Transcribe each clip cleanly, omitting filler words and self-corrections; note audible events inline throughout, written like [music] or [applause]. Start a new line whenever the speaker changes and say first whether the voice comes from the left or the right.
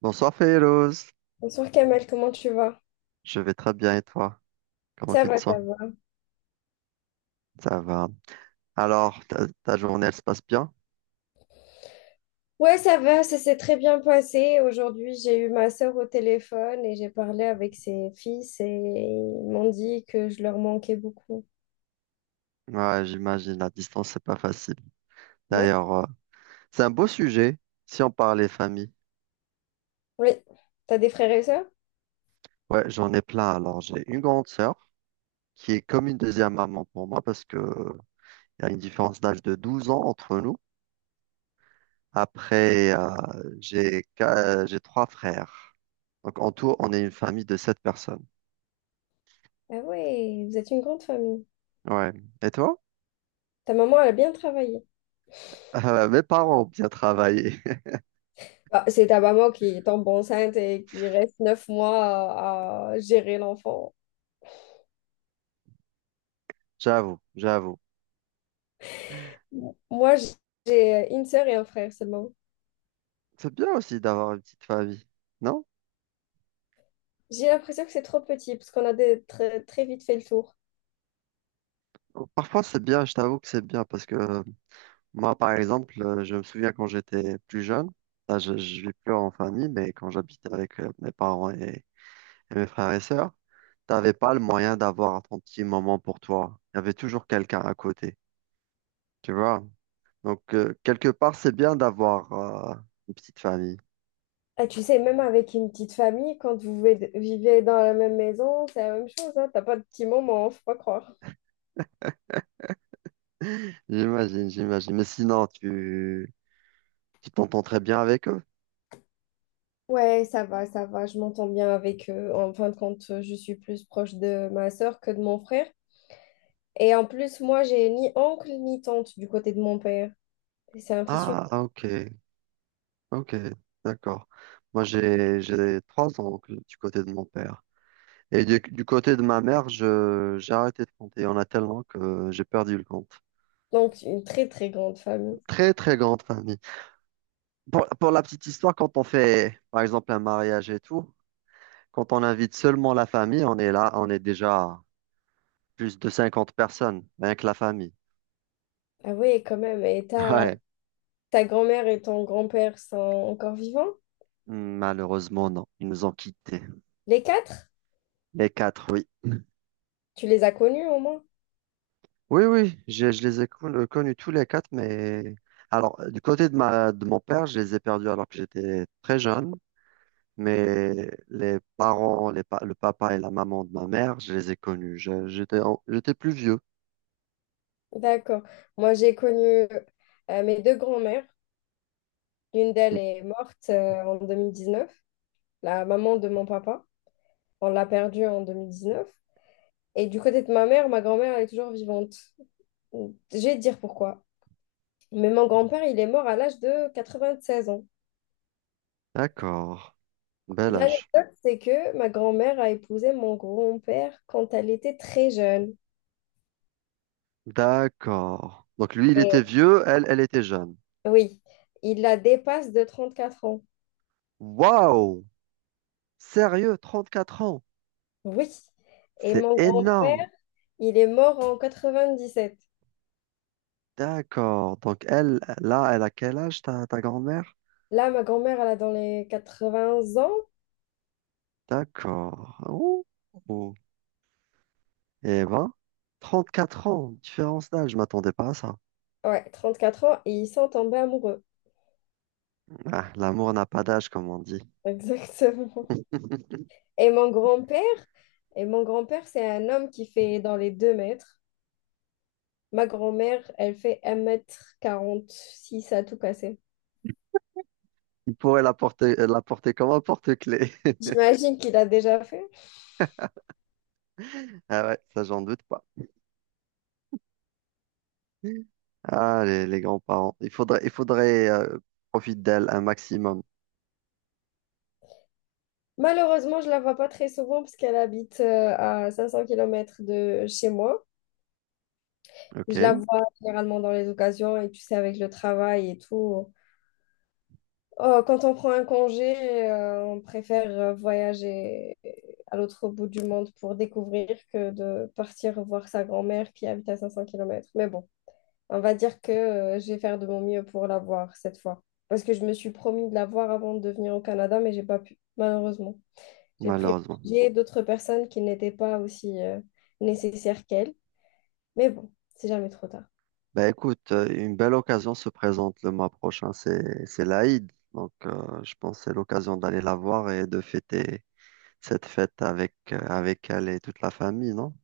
right: Bonsoir Féloz,
left: Bonsoir Kamel, comment tu vas?
right: je vais très bien et toi? Comment
left: Ça
right: tu te
left: va,
right: sens?
left: ça va.
right: Ça va. Alors, ta journée, elle se passe bien?
left: Ouais, ça va, ça s'est très bien passé. Aujourd'hui, j'ai eu ma sœur au téléphone et j'ai parlé avec ses fils et ils m'ont dit que je leur manquais beaucoup.
right: Ouais, j'imagine, la distance, c'est pas facile.
left: Ouais,
right: D'ailleurs, c'est un beau sujet si on parlait famille.
left: oui. T'as des frères et sœurs?
right: Ouais, j'en ai plein. Alors, j'ai une grande sœur qui est comme une deuxième maman pour moi parce que il y a une différence d'âge de 12 ans entre nous. Après, j'ai trois frères. Donc, en tout, on est une famille de sept personnes.
left: Ah ouais, vous êtes une grande famille.
right: Ouais. Et toi?
left: Ta maman, elle a bien travaillé.
right: [laughs] Mes parents ont bien travaillé.
left: Bah, c'est ta maman qui tombe enceinte et qui reste 9 mois à gérer l'enfant.
right: J'avoue, j'avoue.
left: Moi, j'ai une sœur et un frère seulement.
right: C'est bien aussi d'avoir une petite famille, non?
left: J'ai l'impression que c'est trop petit parce qu'on a très, très vite fait le tour.
right: Parfois c'est bien, je t'avoue que c'est bien parce que moi par exemple, je me souviens quand j'étais plus jeune, là je vis plus en famille, mais quand j'habitais avec mes parents et mes frères et sœurs, t'avais pas le moyen d'avoir ton petit moment pour toi. Il y avait toujours quelqu'un à côté, tu vois? Donc quelque part c'est bien d'avoir une petite famille.
left: Ah, tu sais, même avec une petite famille, quand vous vivez dans la même maison, c'est la même chose, hein. T'as pas de petits moments, faut pas croire.
right: [laughs] J'imagine, j'imagine. Mais sinon, tu t'entends très bien avec eux.
left: Ouais, ça va, je m'entends bien avec eux. En fin de compte, je suis plus proche de ma sœur que de mon frère. Et en plus, moi, j'ai ni oncle ni tante du côté de mon père. C'est un fils unique.
right: Ah, ah, ok, ok, d'accord. Moi, j'ai trois oncles du côté de mon père. Et du côté de ma mère, j'ai arrêté de compter. Il y en a tellement que j'ai perdu le compte.
left: Donc, une très, très grande famille.
right: Très, très grande famille. Pour la petite histoire, quand on fait, par exemple, un mariage et tout, quand on invite seulement la famille, on est là, on est déjà plus de 50 personnes, rien que la famille.
left: Ah oui, quand même. Et
right: [laughs]
left: ta,
right: Ouais.
left: ta grand-mère et ton grand-père sont encore vivants?
right: Malheureusement, non. Ils nous ont quittés.
left: Les quatre?
right: Les quatre, oui.
left: Tu les as connus au moins?
right: Oui, oui, je les ai con- connus tous les quatre, mais alors du côté de ma de mon père, je les ai perdus alors que j'étais très jeune, mais les parents, le papa et la maman de ma mère, je les ai connus. J'étais plus vieux.
left: D'accord. Moi, j'ai connu mes deux grands-mères. L'une d'elles
right: Mmh.
left: est morte en 2019, la maman de mon papa. On l'a perdue en 2019. Et du côté de ma mère, ma grand-mère, elle est toujours vivante. J'ai à dire pourquoi. Mais mon grand-père, il est mort à l'âge de 96 ans.
right: D'accord, bel âge.
left: L'anecdote, c'est que ma grand-mère a épousé mon grand-père quand elle était très jeune.
right: D'accord. Donc lui, il était
left: Et
right: vieux, elle, elle était jeune.
left: oui, il la dépasse de 34 ans.
right: Waouh! Sérieux, 34 ans.
left: Oui. Et
right: C'est
left: mon
right: énorme.
left: grand-père, il est mort en 97.
right: D'accord. Donc elle, là, elle a quel âge, ta grand-mère?
left: Là, ma grand-mère, elle a dans les 80 ans.
right: D'accord. Oh. Eh ben, 34 ans, différence d'âge, je m'attendais pas à ça.
left: Ouais, 34 ans et ils sont tombés amoureux.
right: Ah, l'amour n'a pas d'âge, comme on dit.
left: [laughs] Exactement. Et mon grand-père, et mon grand-père, c'est un homme qui fait dans les 2 mètres. Ma grand-mère, elle fait un mètre quarante six à tout casser.
right: Il pourrait la porter comme un porte-clés. [laughs]
left: J'imagine qu'il a déjà fait.
right: Ah ouais, ça, j'en doute pas. Ah, les grands-parents. Il faudrait profiter d'elle un maximum.
left: Malheureusement, je la vois pas très souvent parce qu'elle habite à 500 km de chez moi. Je la
right: OK,
left: vois généralement dans les occasions et tu sais, avec le travail et tout, oh, quand on prend un congé, on préfère voyager à l'autre bout du monde pour découvrir que de partir voir sa grand-mère qui habite à 500 km. Mais bon, on va dire que je vais faire de mon mieux pour la voir cette fois. Parce que je me suis promis de la voir avant de venir au Canada, mais j'ai pas pu, malheureusement. J'ai
right: malheureusement.
left: privilégié d'autres personnes qui n'étaient pas aussi nécessaires qu'elle. Mais bon, c'est jamais trop tard.
right: Bah écoute, une belle occasion se présente le mois prochain, c'est l'Aïd. Donc je pense que c'est l'occasion d'aller la voir et de fêter cette fête avec, avec elle et toute la famille, non?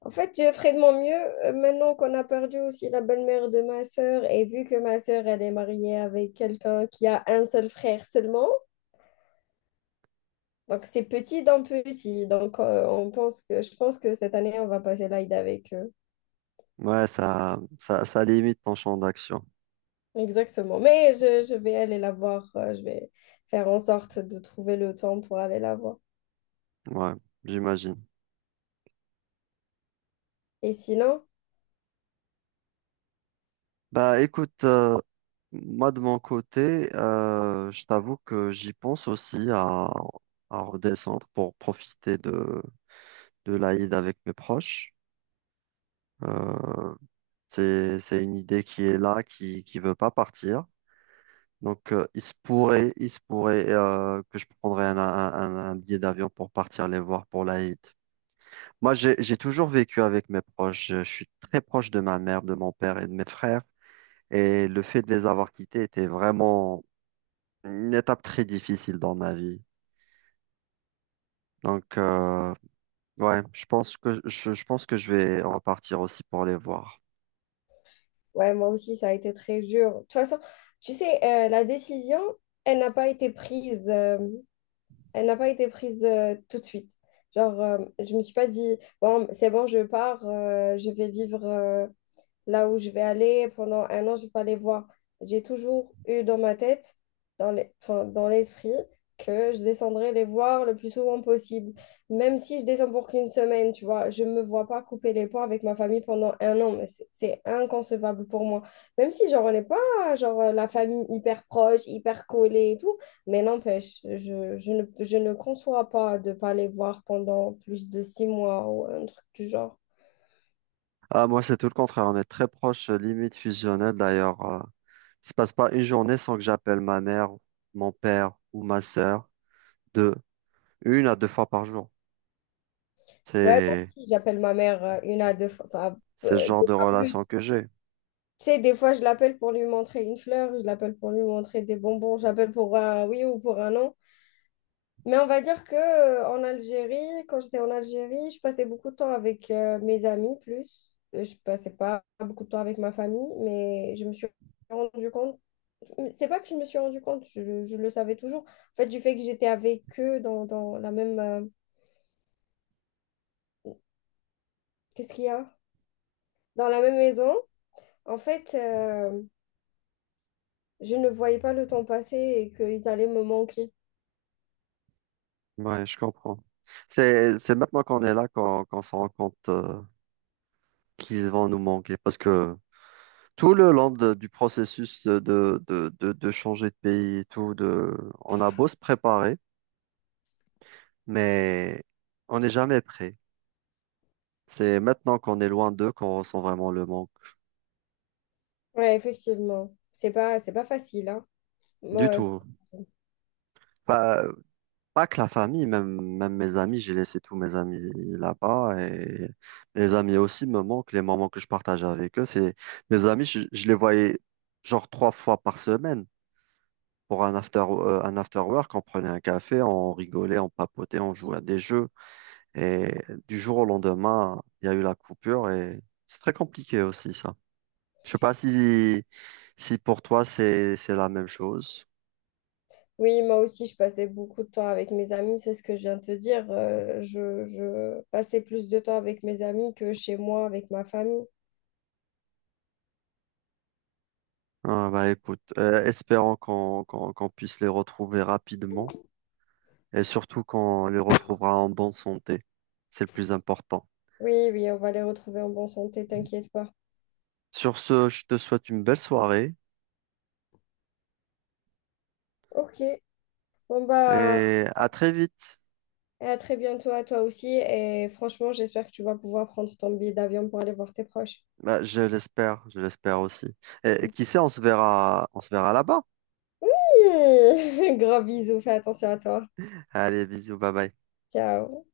left: En fait, je ferai de mon mieux maintenant qu'on a perdu aussi la belle-mère de ma sœur et vu que ma sœur, elle est mariée avec quelqu'un qui a un seul frère seulement. Donc, c'est petit d'un petit. Donc, je pense que cette année, on va passer l'Aïd avec eux.
right: Ouais, ça limite ton champ d'action.
left: Exactement. Mais je vais aller la voir. Je vais faire en sorte de trouver le temps pour aller la voir.
right: Ouais, j'imagine.
left: Et sinon,
right: Bah écoute, moi de mon côté, je t'avoue que j'y pense aussi à redescendre pour profiter de l'Aïd avec mes proches. Euh, c'est une idée qui est là, qui veut pas partir. Donc il se pourrait que je prendrais un billet d'avion pour partir les voir pour l'Aïd. Moi, j'ai toujours vécu avec mes proches. Je suis très proche de ma mère, de mon père et de mes frères. Et le fait de les avoir quittés était vraiment une étape très difficile dans ma vie. Donc, ouais, je pense que je vais repartir aussi pour les voir.
left: ouais, moi aussi, ça a été très dur. De toute façon, tu sais, la décision, elle n'a pas été prise. Elle n'a pas été prise tout de suite. Genre, je me suis pas dit, bon, c'est bon, je pars, je vais vivre là où je vais aller. Pendant un an, je vais pas les voir. J'ai toujours eu dans ma tête, enfin, dans l'esprit, que je descendrai les voir le plus souvent possible. Même si je descends pour qu'une semaine, tu vois, je me vois pas couper les ponts avec ma famille pendant un an, mais c'est inconcevable pour moi. Même si, genre, on n'est pas, genre, la famille hyper proche, hyper collée et tout, mais n'empêche, je ne conçois pas de pas les voir pendant plus de 6 mois ou un truc du genre.
right: Ah, moi, c'est tout le contraire. On est très proche, limite fusionnel. D'ailleurs, il se passe pas une journée sans que j'appelle ma mère, mon père ou ma sœur de une à deux fois par jour.
left: Ouais, moi
right: C'est,
left: aussi, j'appelle ma mère 1 à 2 fois, enfin,
right: c'est le genre
left: deux
right: de
left: fois plus.
right: relation que j'ai.
left: Tu sais, des fois, je l'appelle pour lui montrer une fleur, je l'appelle pour lui montrer des bonbons, j'appelle pour un oui ou pour un non. Mais on va dire que en Algérie, quand j'étais en Algérie, je passais beaucoup de temps avec mes amis plus. Je passais pas beaucoup de temps avec ma famille, mais je me suis rendu compte. C'est pas que je me suis rendu compte, je le savais toujours. En fait, du fait que j'étais avec eux dans la même. Qu'est-ce qu'il y a? Dans la même maison. En fait. Je ne voyais pas le temps passer et qu'ils allaient me manquer.
right: Ouais, je comprends. C'est maintenant qu'on est là qu'on se rend compte qu'ils vont nous manquer. Parce que tout le long du processus de changer de pays et tout, on a beau se préparer, mais on n'est jamais prêt. C'est maintenant qu'on est loin d'eux qu'on ressent vraiment le manque.
left: Ouais, effectivement. C'est pas facile, hein. Moi,
right: Du tout. Pas que la famille, même, même mes amis, j'ai laissé tous mes amis là-bas et mes amis aussi me manquent, les moments que je partage avec eux, c'est mes amis, je les voyais genre trois fois par semaine pour un after work, on prenait un café, on rigolait, on papotait, on jouait à des jeux et du jour au lendemain, il y a eu la coupure et c'est très compliqué aussi ça. Je sais pas si, pour toi c'est la même chose.
left: oui, moi aussi, je passais beaucoup de temps avec mes amis, c'est ce que je viens de te dire. Je passais plus de temps avec mes amis que chez moi, avec ma famille.
right: Ah, bah écoute, espérons qu'on puisse les retrouver rapidement. Et surtout qu'on les retrouvera en bonne santé. C'est le plus important.
left: Oui, oui, on va les retrouver en bonne santé, t'inquiète pas.
right: Sur ce, je te souhaite une belle soirée
left: Ok. Bon bah,
right: et à très vite.
left: et à très bientôt à toi aussi. Et franchement, j'espère que tu vas pouvoir prendre ton billet d'avion pour aller voir tes proches.
right: Bah, je l'espère aussi. Et, qui
left: [laughs]
right: sait, on se verra là-bas.
left: Gros bisous, fais attention à toi.
right: Allez, bisous, bye bye.
left: Ciao.